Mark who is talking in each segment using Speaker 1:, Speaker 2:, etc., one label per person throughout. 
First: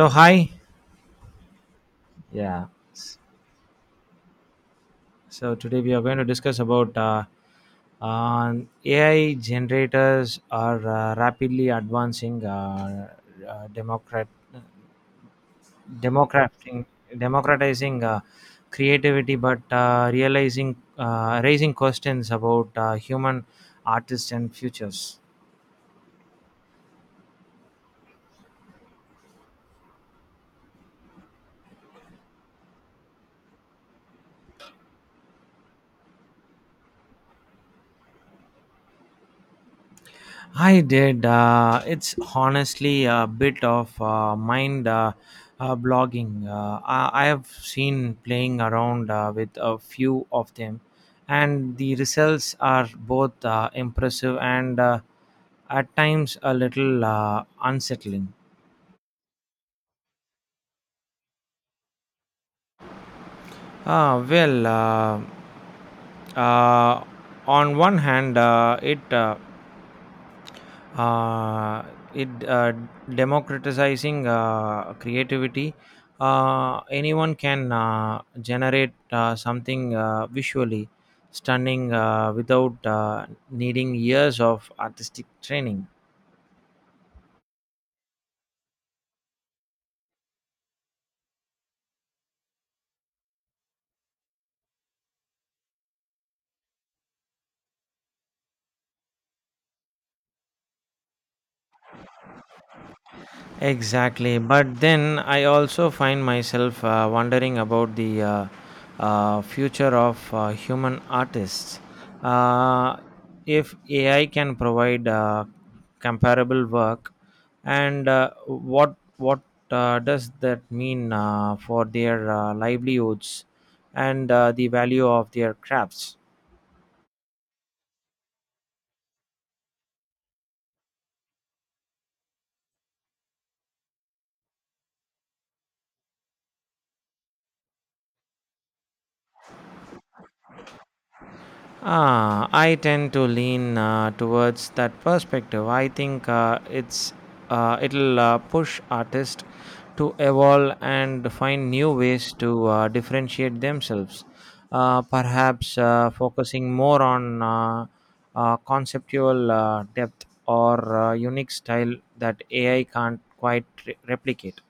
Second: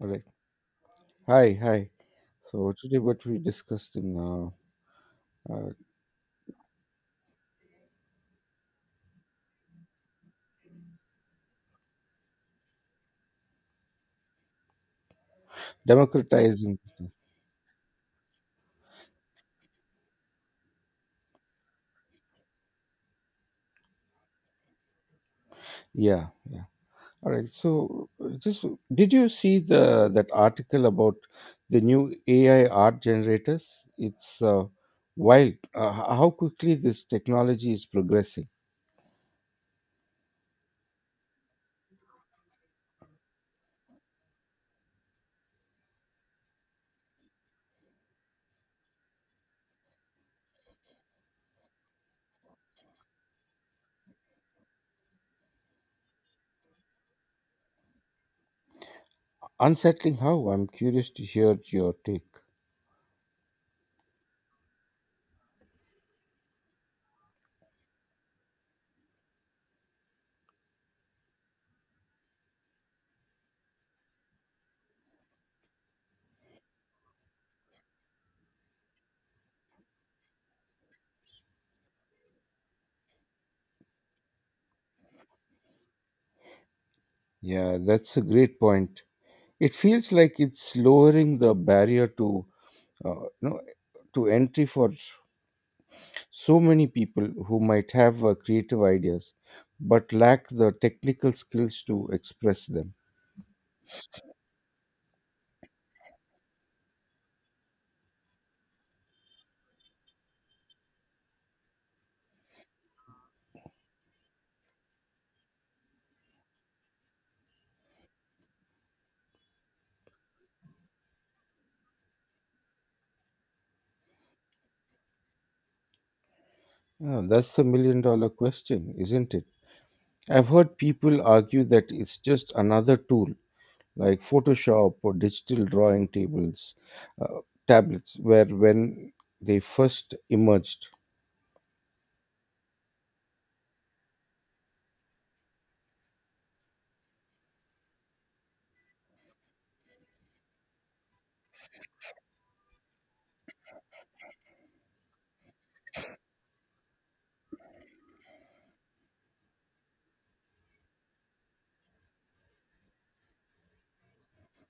Speaker 1: All right.
Speaker 2: hi.
Speaker 1: Hi, hi.
Speaker 2: Yeah.
Speaker 1: So today what we discussing now, uh,
Speaker 2: So
Speaker 1: uh,
Speaker 2: today we are going to discuss about on AI generators are rapidly advancing, uh, democrat,
Speaker 1: democratizing.
Speaker 2: democrating, democratizing creativity, but realizing raising questions about human artists and futures.
Speaker 1: Yeah, yeah. All right. So just did you see the that article about the new AI art generators? It's wild. How quickly this technology is progressing.
Speaker 2: I did. It's honestly a bit of mind blogging. I have seen playing around with a few of them, and the results are both impressive and at times a little unsettling.
Speaker 1: Unsettling how? I'm curious to hear your take.
Speaker 2: Well, uh, on one hand, it uh, it democratizing creativity. Anyone can generate something visually stunning without needing years of artistic training.
Speaker 1: Yeah, that's a great point. It feels like it's lowering the barrier to uh, you know to entry for so many people who might have creative ideas but lack the technical skills to express them.
Speaker 2: Exactly. But then I also find myself wondering about the future of human artists. Uh, if AI can provide comparable work, and what does that mean for their livelihoods and the value of their crafts?
Speaker 1: Ah, that's the million-dollar question, isn't it? I've heard people argue that it's just another tool like Photoshop or digital drawing tables, uh, tablets, where when they first emerged.
Speaker 2: Ah, I tend to lean towards that perspective. I think it'll push artists to evolve and find new ways to differentiate themselves. Perhaps focusing more on conceptual depth or unique style that AI can't quite replicate.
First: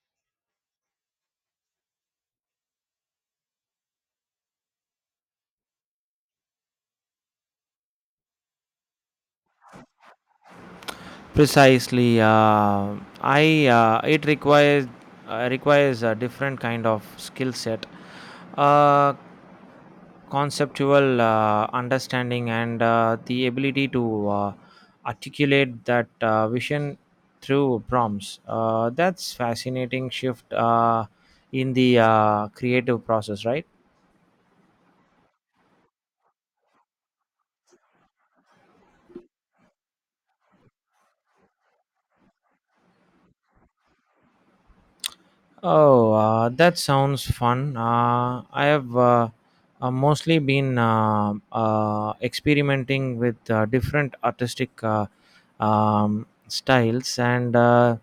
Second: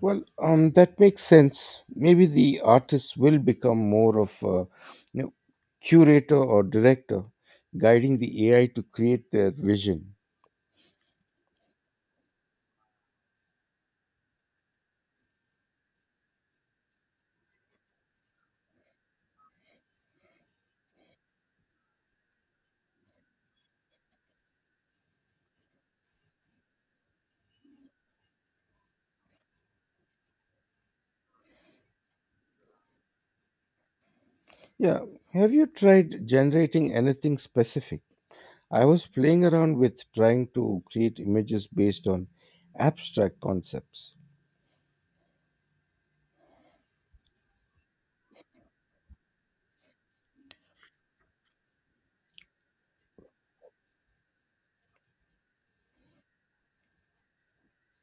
Speaker 1: Well, that makes sense. Maybe the artist will become more of a, you know, curator or director, guiding the AI to create their vision.
Speaker 2: Precisely, I it requires requires a different kind of skill set, uh, conceptual understanding, and the ability to articulate that vision through prompts. That's fascinating shift in the creative process, right?
Speaker 1: Yeah. Have you tried generating anything specific? I was playing around with trying to create images based on abstract concepts.
Speaker 2: Oh, that sounds fun. I have mostly been experimenting with different artistic styles and uh,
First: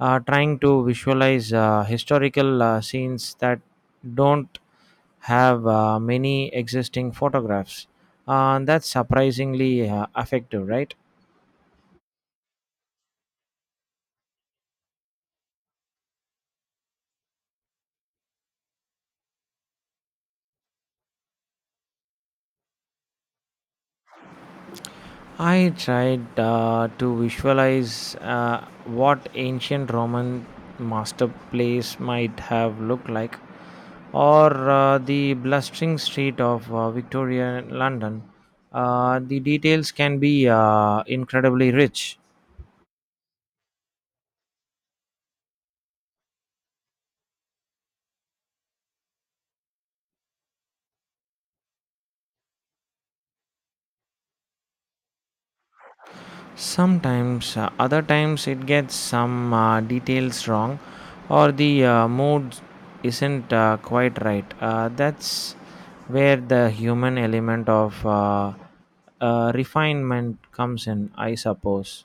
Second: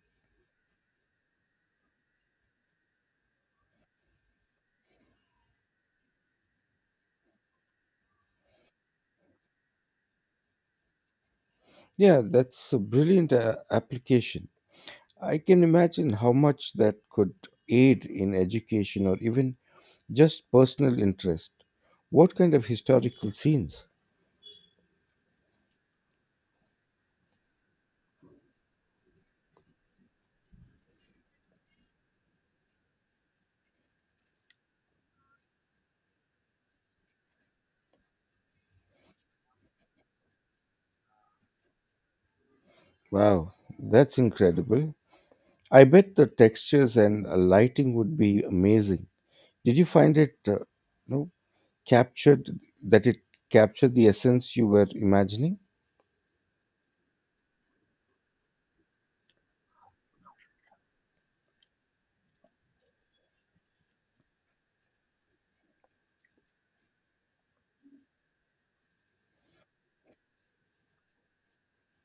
Speaker 2: uh, trying to visualize historical scenes that don't have many existing photographs. That's surprisingly effective, right?
Speaker 1: Yeah, that's a brilliant application. I can imagine how much that could aid in education or even just personal interest. What kind of historical scenes?
Speaker 2: I tried to visualize what ancient Roman master place might have looked like, or the blustering street of Victorian London. The details can be incredibly rich.
Speaker 1: Wow, that's incredible. I bet the textures and lighting would be amazing. Did you find it, you know, captured that it captured the essence you were imagining?
Speaker 2: Sometimes, other times it gets some details wrong, or the mood isn't quite right. That's where the human element of refinement comes in, I suppose.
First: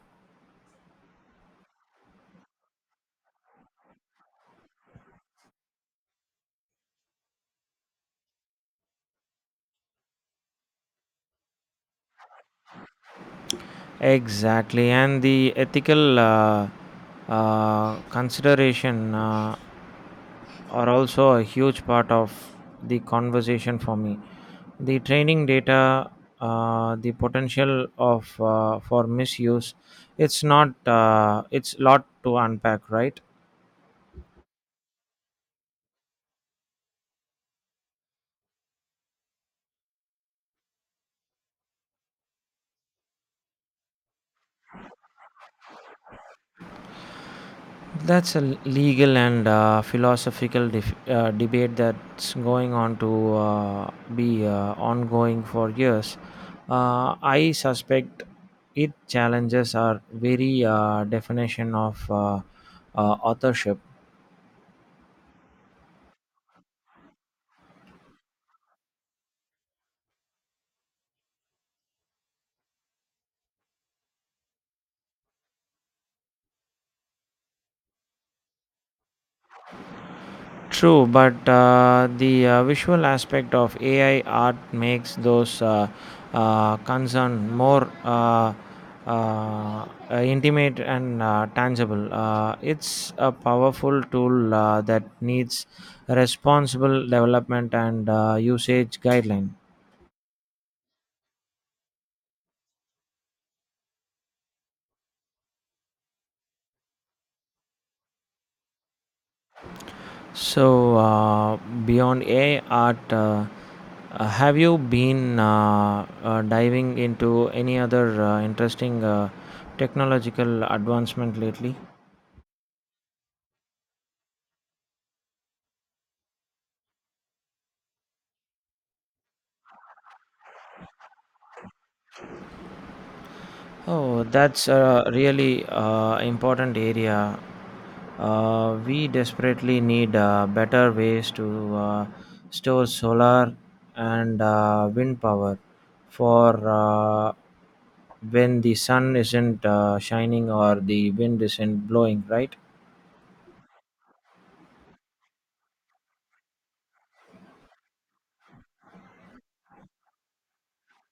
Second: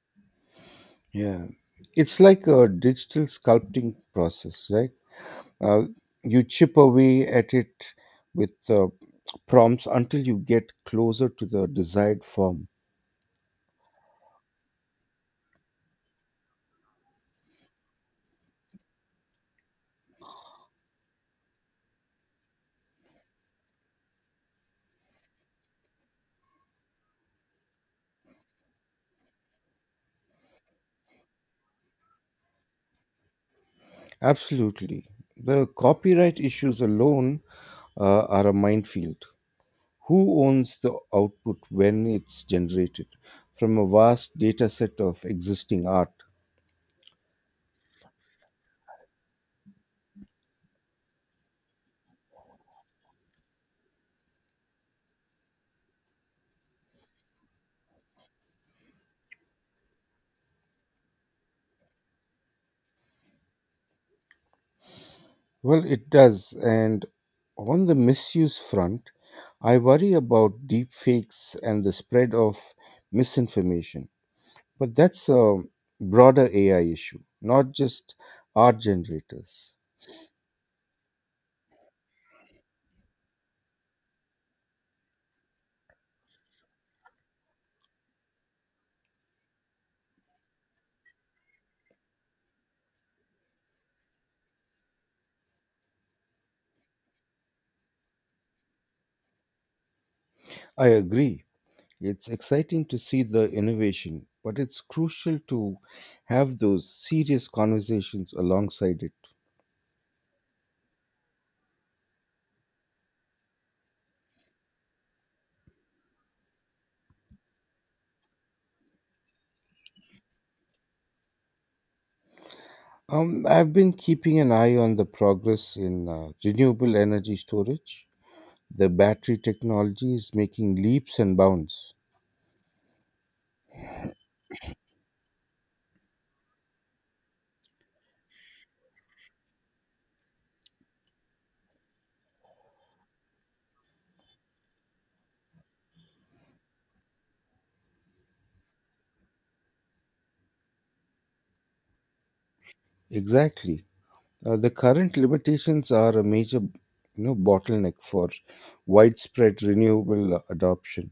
Speaker 1: Yeah. It's like a digital sculpting process, right? Uh, you chip away at it with prompts until you get closer to the desired form.
Speaker 2: Exactly, and the ethical consideration are also a huge part of the conversation for me. The training data, the potential of for misuse, it's not it's lot to unpack, right?
Speaker 1: Absolutely. The copyright issues alone are a minefield. Who owns the output when it's generated from a vast data set of existing art?
Speaker 2: That's a legal and philosophical debate that's going on to be ongoing for years. I suspect it challenges our very definition of authorship.
Speaker 1: Well, it does. And on the misuse front, I worry about deepfakes and the spread of misinformation. But that's a broader AI issue, not just art generators.
Speaker 2: True, but the visual aspect of AI art makes those concern more uh, uh, intimate and tangible. It's a powerful tool that needs responsible development and usage guideline.
Speaker 1: I agree. It's exciting to see the innovation, but it's crucial to have those serious conversations alongside it.
Speaker 2: So, beyond AI art, have you been diving into any other interesting technological advancement lately?
Speaker 1: I've been keeping an eye on the progress in renewable energy storage. The battery technology is making leaps and bounds.
Speaker 2: Oh, that's a really important area. We desperately need better ways to store solar and wind power for when the sun isn't shining or the wind isn't blowing, right?
Speaker 1: Exactly. The current limitations are a major, you know, bottleneck for widespread renewable adoption.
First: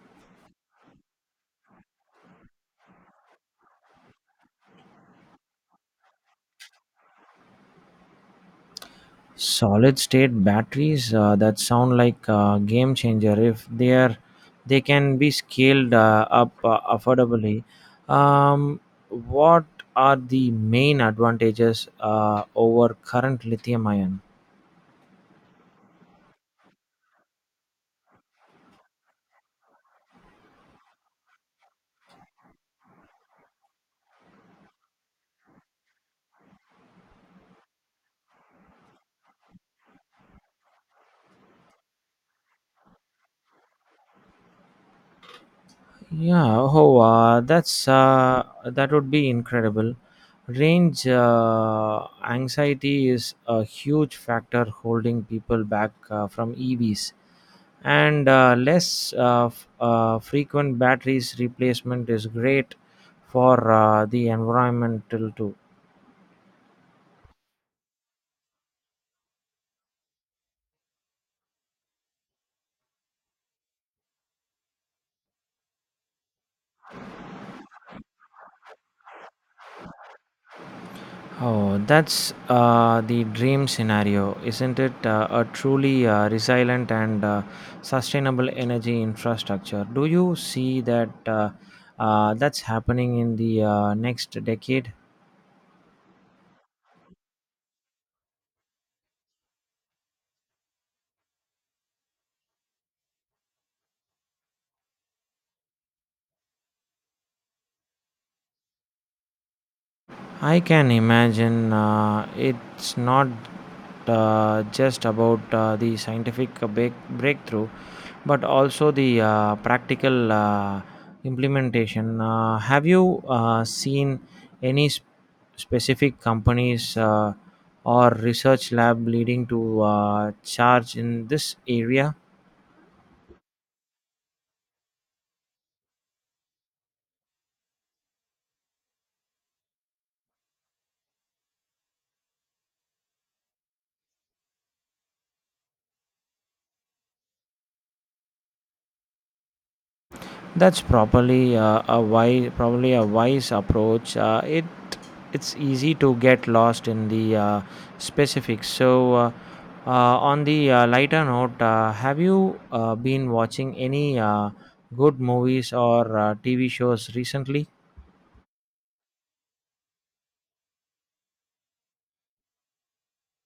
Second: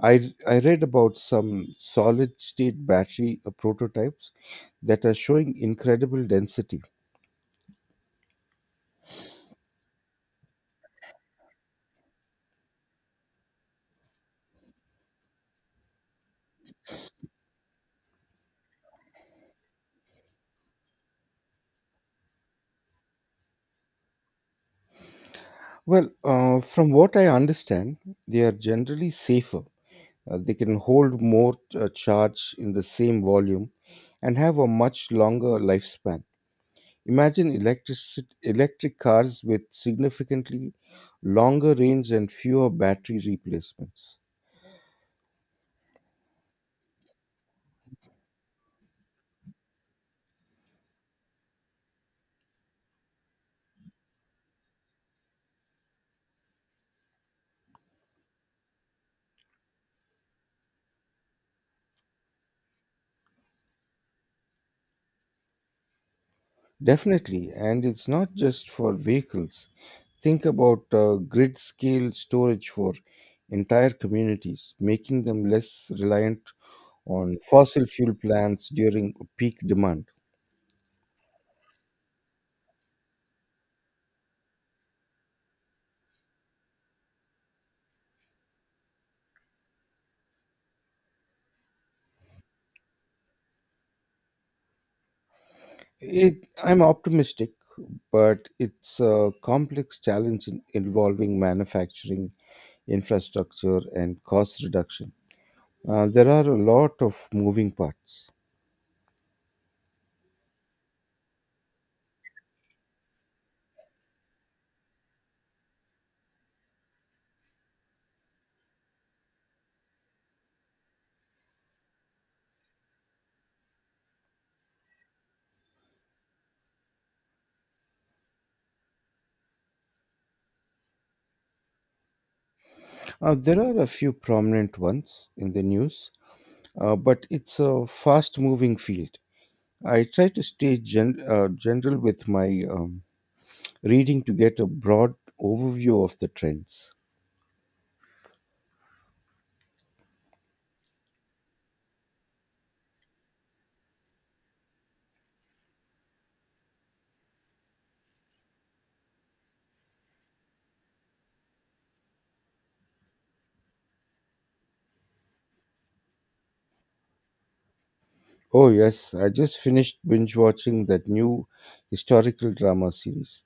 Speaker 1: I read about some solid state battery prototypes that are showing incredible density.
Speaker 2: Solid state batteries, that sound like a game changer if they can be scaled up affordably. um, what are the main advantages over current lithium ion?
Speaker 1: Well, from what I understand, they are generally safer. They can hold more charge in the same volume and have a much longer lifespan. Imagine electric cars with significantly longer range and fewer battery replacements.
Speaker 2: Yeah, oh, that would be incredible. Range anxiety is a huge factor holding people back from EVs, and less frequent batteries replacement is great for the environmental too.
Speaker 1: Definitely, and it's not just for vehicles. Think about grid scale storage for entire communities, making them less reliant on fossil fuel plants during peak demand.
Speaker 2: Oh, that's the dream scenario, isn't it? A truly resilient and sustainable energy infrastructure. Do you see that that's happening in the next decade?
Speaker 1: I'm optimistic, but it's a complex challenge in involving manufacturing, infrastructure, and cost reduction. There are a lot of moving parts.
Speaker 2: I can imagine it's not just about the scientific breakthrough, but also the practical implementation. Have you seen any specific companies or research lab leading to charge in this area?
Speaker 1: There are a few prominent ones in the news, but it's a fast moving field. I try to stay general with my reading to get a broad overview of the trends.
Speaker 2: That's probably probably a wise approach. It's easy to get lost in the specifics. So, uh, on the lighter note, have you been watching any good movies or TV shows recently?
Speaker 1: Oh, yes, I just finished binge watching that new historical drama series.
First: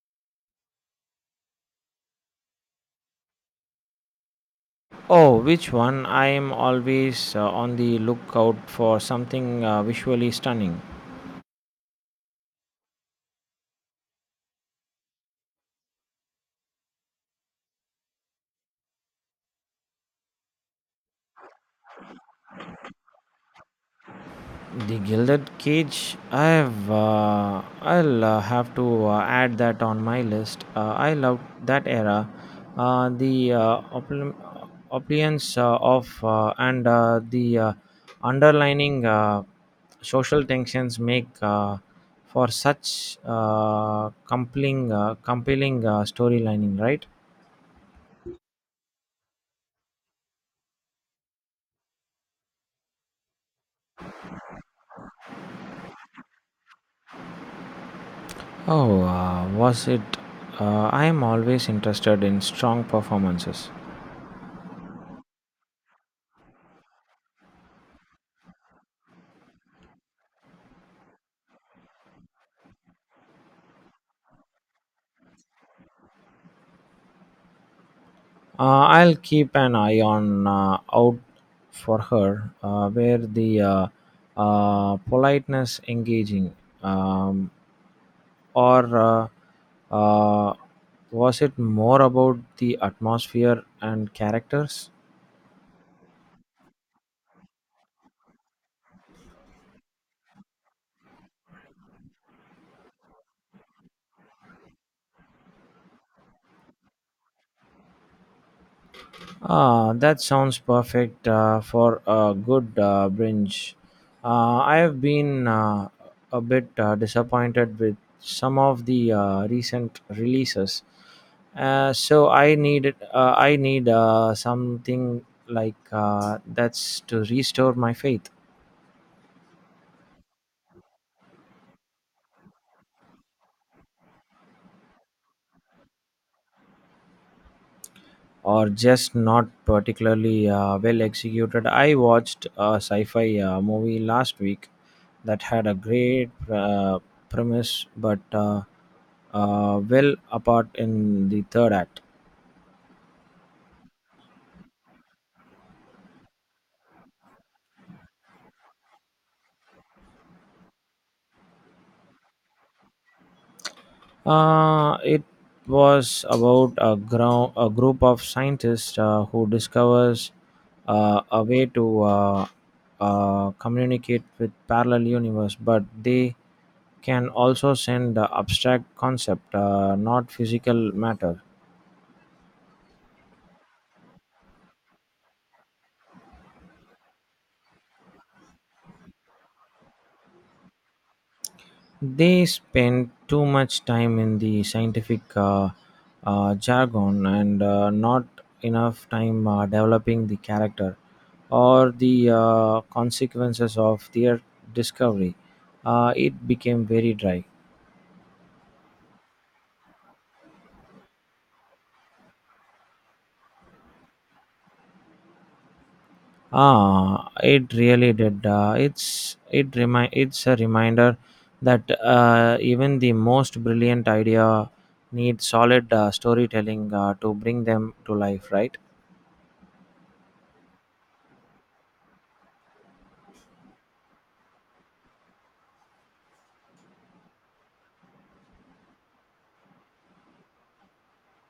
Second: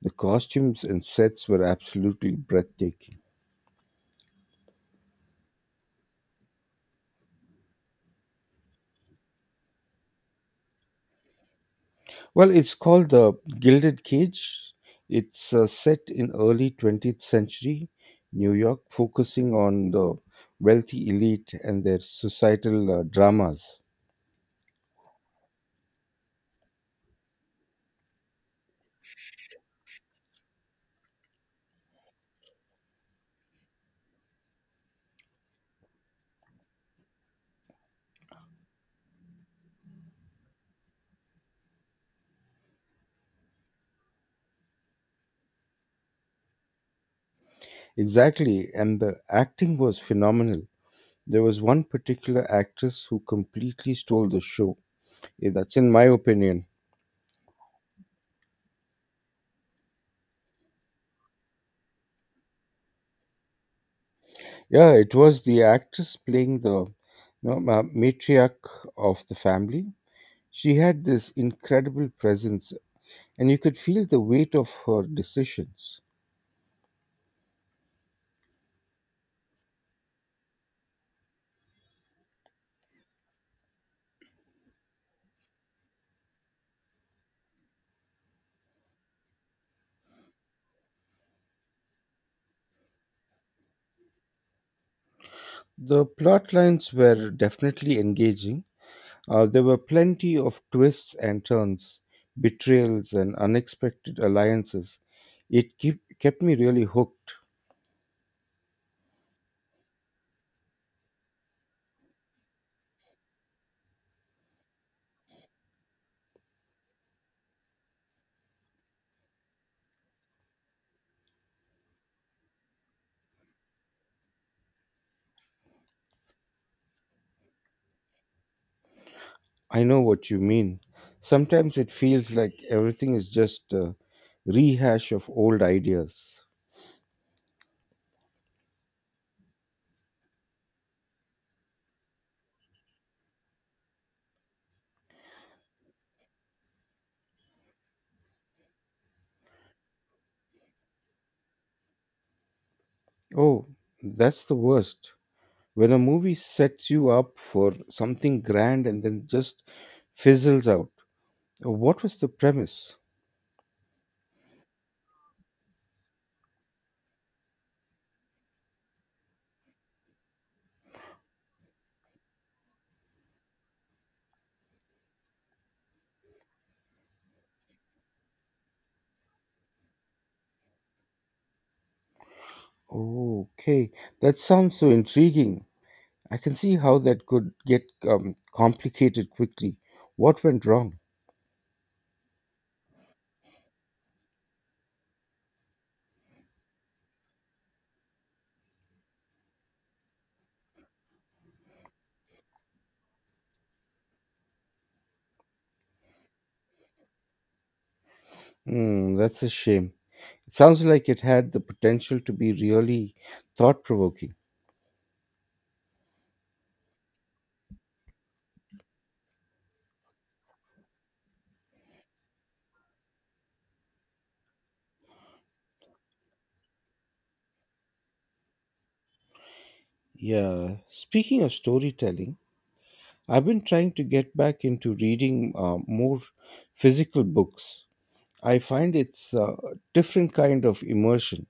Speaker 1: The costumes and sets were absolutely breathtaking.
Speaker 2: Oh, which one? I am always on the lookout for something visually stunning.
Speaker 1: Well, it's called the Gilded Cage. It's set in early 20th century New York, focusing on the wealthy elite and their societal dramas.
Speaker 2: The Gilded Cage. I'll have to add that on my list. I love that era. The opulence, of and the underlining social tensions make for such compelling storylining, right?
Speaker 1: Exactly, and the acting was phenomenal. There was one particular actress who completely stole the show. Yeah, that's in my opinion.
Speaker 2: Oh, was it? I am always interested in strong performances.
Speaker 1: Yeah, it was the actress playing the, you know, matriarch of the family. She had this incredible presence, and you could feel the weight of her decisions.
Speaker 2: I'll keep an eye on out for her where the politeness engaging, um, or uh, was it more about the atmosphere and characters?
Speaker 1: The plot lines were definitely engaging. There were plenty of twists and turns, betrayals, and unexpected alliances. It kept me really hooked.
Speaker 2: Ah, that sounds perfect for a good binge. I have been a bit disappointed with some of the recent releases, so I need something like that's to restore my faith,
Speaker 1: I know what you mean. Sometimes it feels like everything is just a rehash of old ideas.
Speaker 2: or just not particularly well executed. I watched a sci-fi movie last week that had a great premise, but well apart in the third act.
Speaker 1: Oh, that's the worst, when a movie sets you up for something grand and then just fizzles out. What was the premise?
Speaker 2: It was about a group of scientists who discovers a way to communicate with parallel universe, but they can also send abstract concept, not physical matter.
Speaker 1: Okay, that sounds so intriguing. I can see how that could get complicated quickly. What went wrong?
Speaker 2: They spend too much time in the scientific jargon and not enough time developing the character or the consequences of their discovery. It became very dry.
Speaker 1: Hmm, that's a shame. It sounds like it had the potential to be really thought provoking.
Speaker 2: Ah, it really did. It's a reminder that even the most brilliant idea need solid storytelling to bring them to life, right?
Speaker 1: Yeah, speaking of storytelling, I've been trying to get back into reading more physical books. I find it's a different kind of immersion.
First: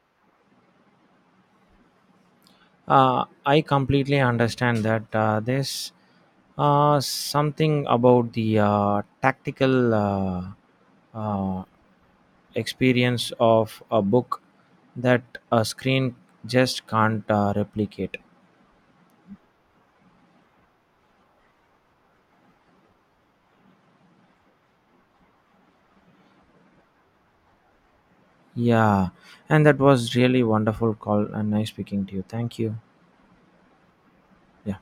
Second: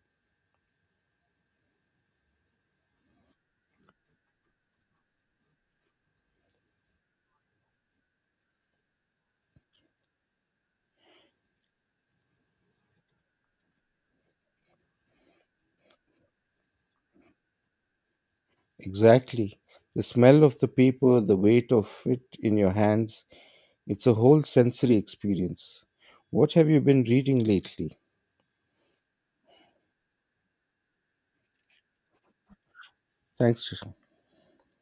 Speaker 2: I completely understand that there's something about the tactical uh, experience of a book that a screen just can't replicate.
Speaker 1: Exactly. The smell of the paper, the weight of it in your hands, it's a whole sensory experience. What have you been reading lately?
Speaker 2: Yeah, and that was really wonderful call and nice speaking to you. Thank you.
Speaker 1: Thanks. Sushant.
Speaker 2: Yeah.